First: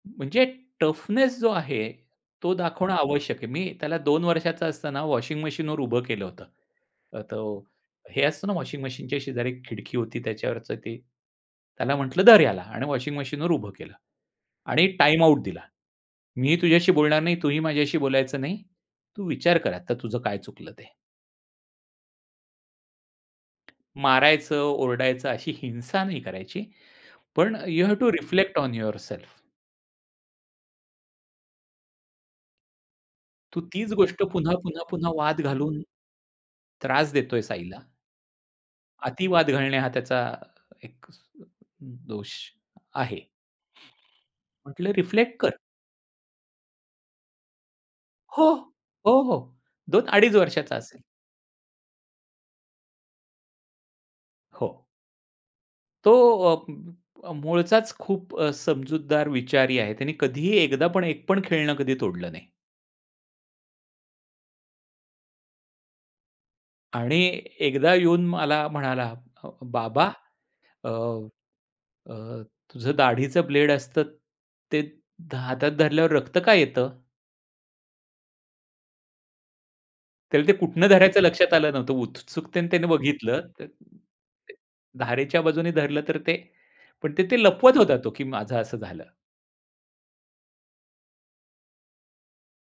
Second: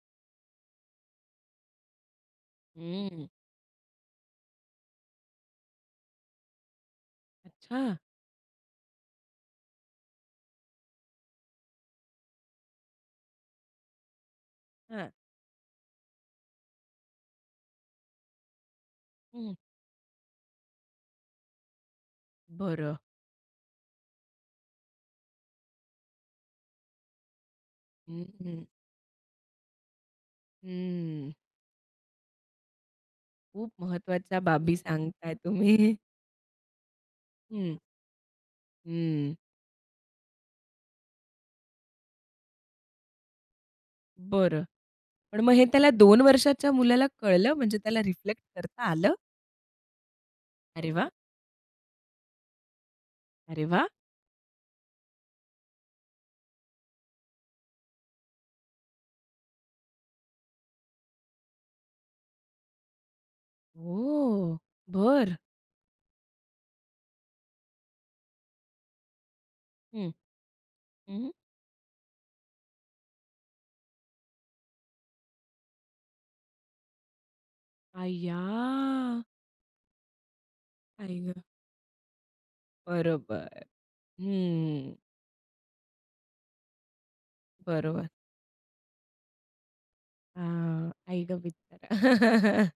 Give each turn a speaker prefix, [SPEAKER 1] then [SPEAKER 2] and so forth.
[SPEAKER 1] म्हणजे टफनेस जो आहे तो दाखवणं
[SPEAKER 2] हं.
[SPEAKER 1] आवश्यक आहे. मी त्याला 2 वर्षाचा असताना वॉशिंग मशीनवर उभं केलं होतं. अ, तो
[SPEAKER 2] अच्छा.
[SPEAKER 1] हे असतं ना, वॉशिंग मशीनच्या शेजारी खिडकी होती त्याच्यावरचं ते, त्याला म्हटलं, "धर ह्याला" आणि वॉशिंग मशीनवर उभं केलं आणि
[SPEAKER 2] हां.
[SPEAKER 1] टाईम आउट दिला. मी तुझ्याशी बोलणार नाही, तुही माझ्याशी बोलायचं नाही. तू
[SPEAKER 2] हं.
[SPEAKER 1] विचार कर आता, तुझं काय चुकलं ते.
[SPEAKER 2] बरं.
[SPEAKER 1] मारायचं, ओरडायचं अशी हिंसा नाही करायची, पण यू हॅव्ह टू
[SPEAKER 2] हं,
[SPEAKER 1] रिफ्लेक्ट
[SPEAKER 2] हं.
[SPEAKER 1] On yourself.
[SPEAKER 2] हं.
[SPEAKER 1] तू
[SPEAKER 2] खूप
[SPEAKER 1] तीच गोष्ट
[SPEAKER 2] महत्वाच्या
[SPEAKER 1] पुन्हा,
[SPEAKER 2] बाबी
[SPEAKER 1] पुन्हा, पुन्हा
[SPEAKER 2] सांगताय
[SPEAKER 1] वाद घालून,
[SPEAKER 2] तुम्ही.
[SPEAKER 1] त्रास देतोयस
[SPEAKER 2] हं.
[SPEAKER 1] आईला.
[SPEAKER 2] हं.
[SPEAKER 1] अतिवाद घालणे हा त्याचा अ, एकच अ, दोष आहे.
[SPEAKER 2] बरं,
[SPEAKER 1] म्हटलं रिफ्लेक्ट
[SPEAKER 2] पण
[SPEAKER 1] कर.
[SPEAKER 2] मग हे त्याला 2 वर्षाच्या मुलाला कळलं? म्हणजे त्याला रिफ्लेक्ट
[SPEAKER 1] हो,
[SPEAKER 2] करता आलं?
[SPEAKER 1] हो, हो, 2 अडीच वर्षाचा
[SPEAKER 2] अरे
[SPEAKER 1] असेल.
[SPEAKER 2] वाह! अरे वाह!
[SPEAKER 1] हो. तो अ, मूळचाच खूप अ, समजूतदार विचारी आहे, त्याने कधीही एकदापण एकपण खेळणं कधी तोडलं नाही.
[SPEAKER 2] ओ! बरं.
[SPEAKER 1] आणि एकदा येऊन मला म्हणाला, अ, "बाबा
[SPEAKER 2] हं,
[SPEAKER 1] अ,
[SPEAKER 2] हं.
[SPEAKER 1] अ, तुझं दाढीच ब्लेड असतं ते हातात धरल्यावर रक्त का येतं?"
[SPEAKER 2] अय्या!
[SPEAKER 1] त्याला ते कुठनं
[SPEAKER 2] आई
[SPEAKER 1] धरायचं
[SPEAKER 2] ग!
[SPEAKER 1] लक्षात आलं नव्हतं. उत्सुकतेने त्याने बघितलं. अ,
[SPEAKER 2] बरोबर,
[SPEAKER 1] अ,
[SPEAKER 2] हं.
[SPEAKER 1] धारेच्या बाजूने धरलं तर ते पण ते लपवत होता
[SPEAKER 2] बरोबर.
[SPEAKER 1] तो, की माझं असं झालं.
[SPEAKER 2] हां, आई ग! बिचारा.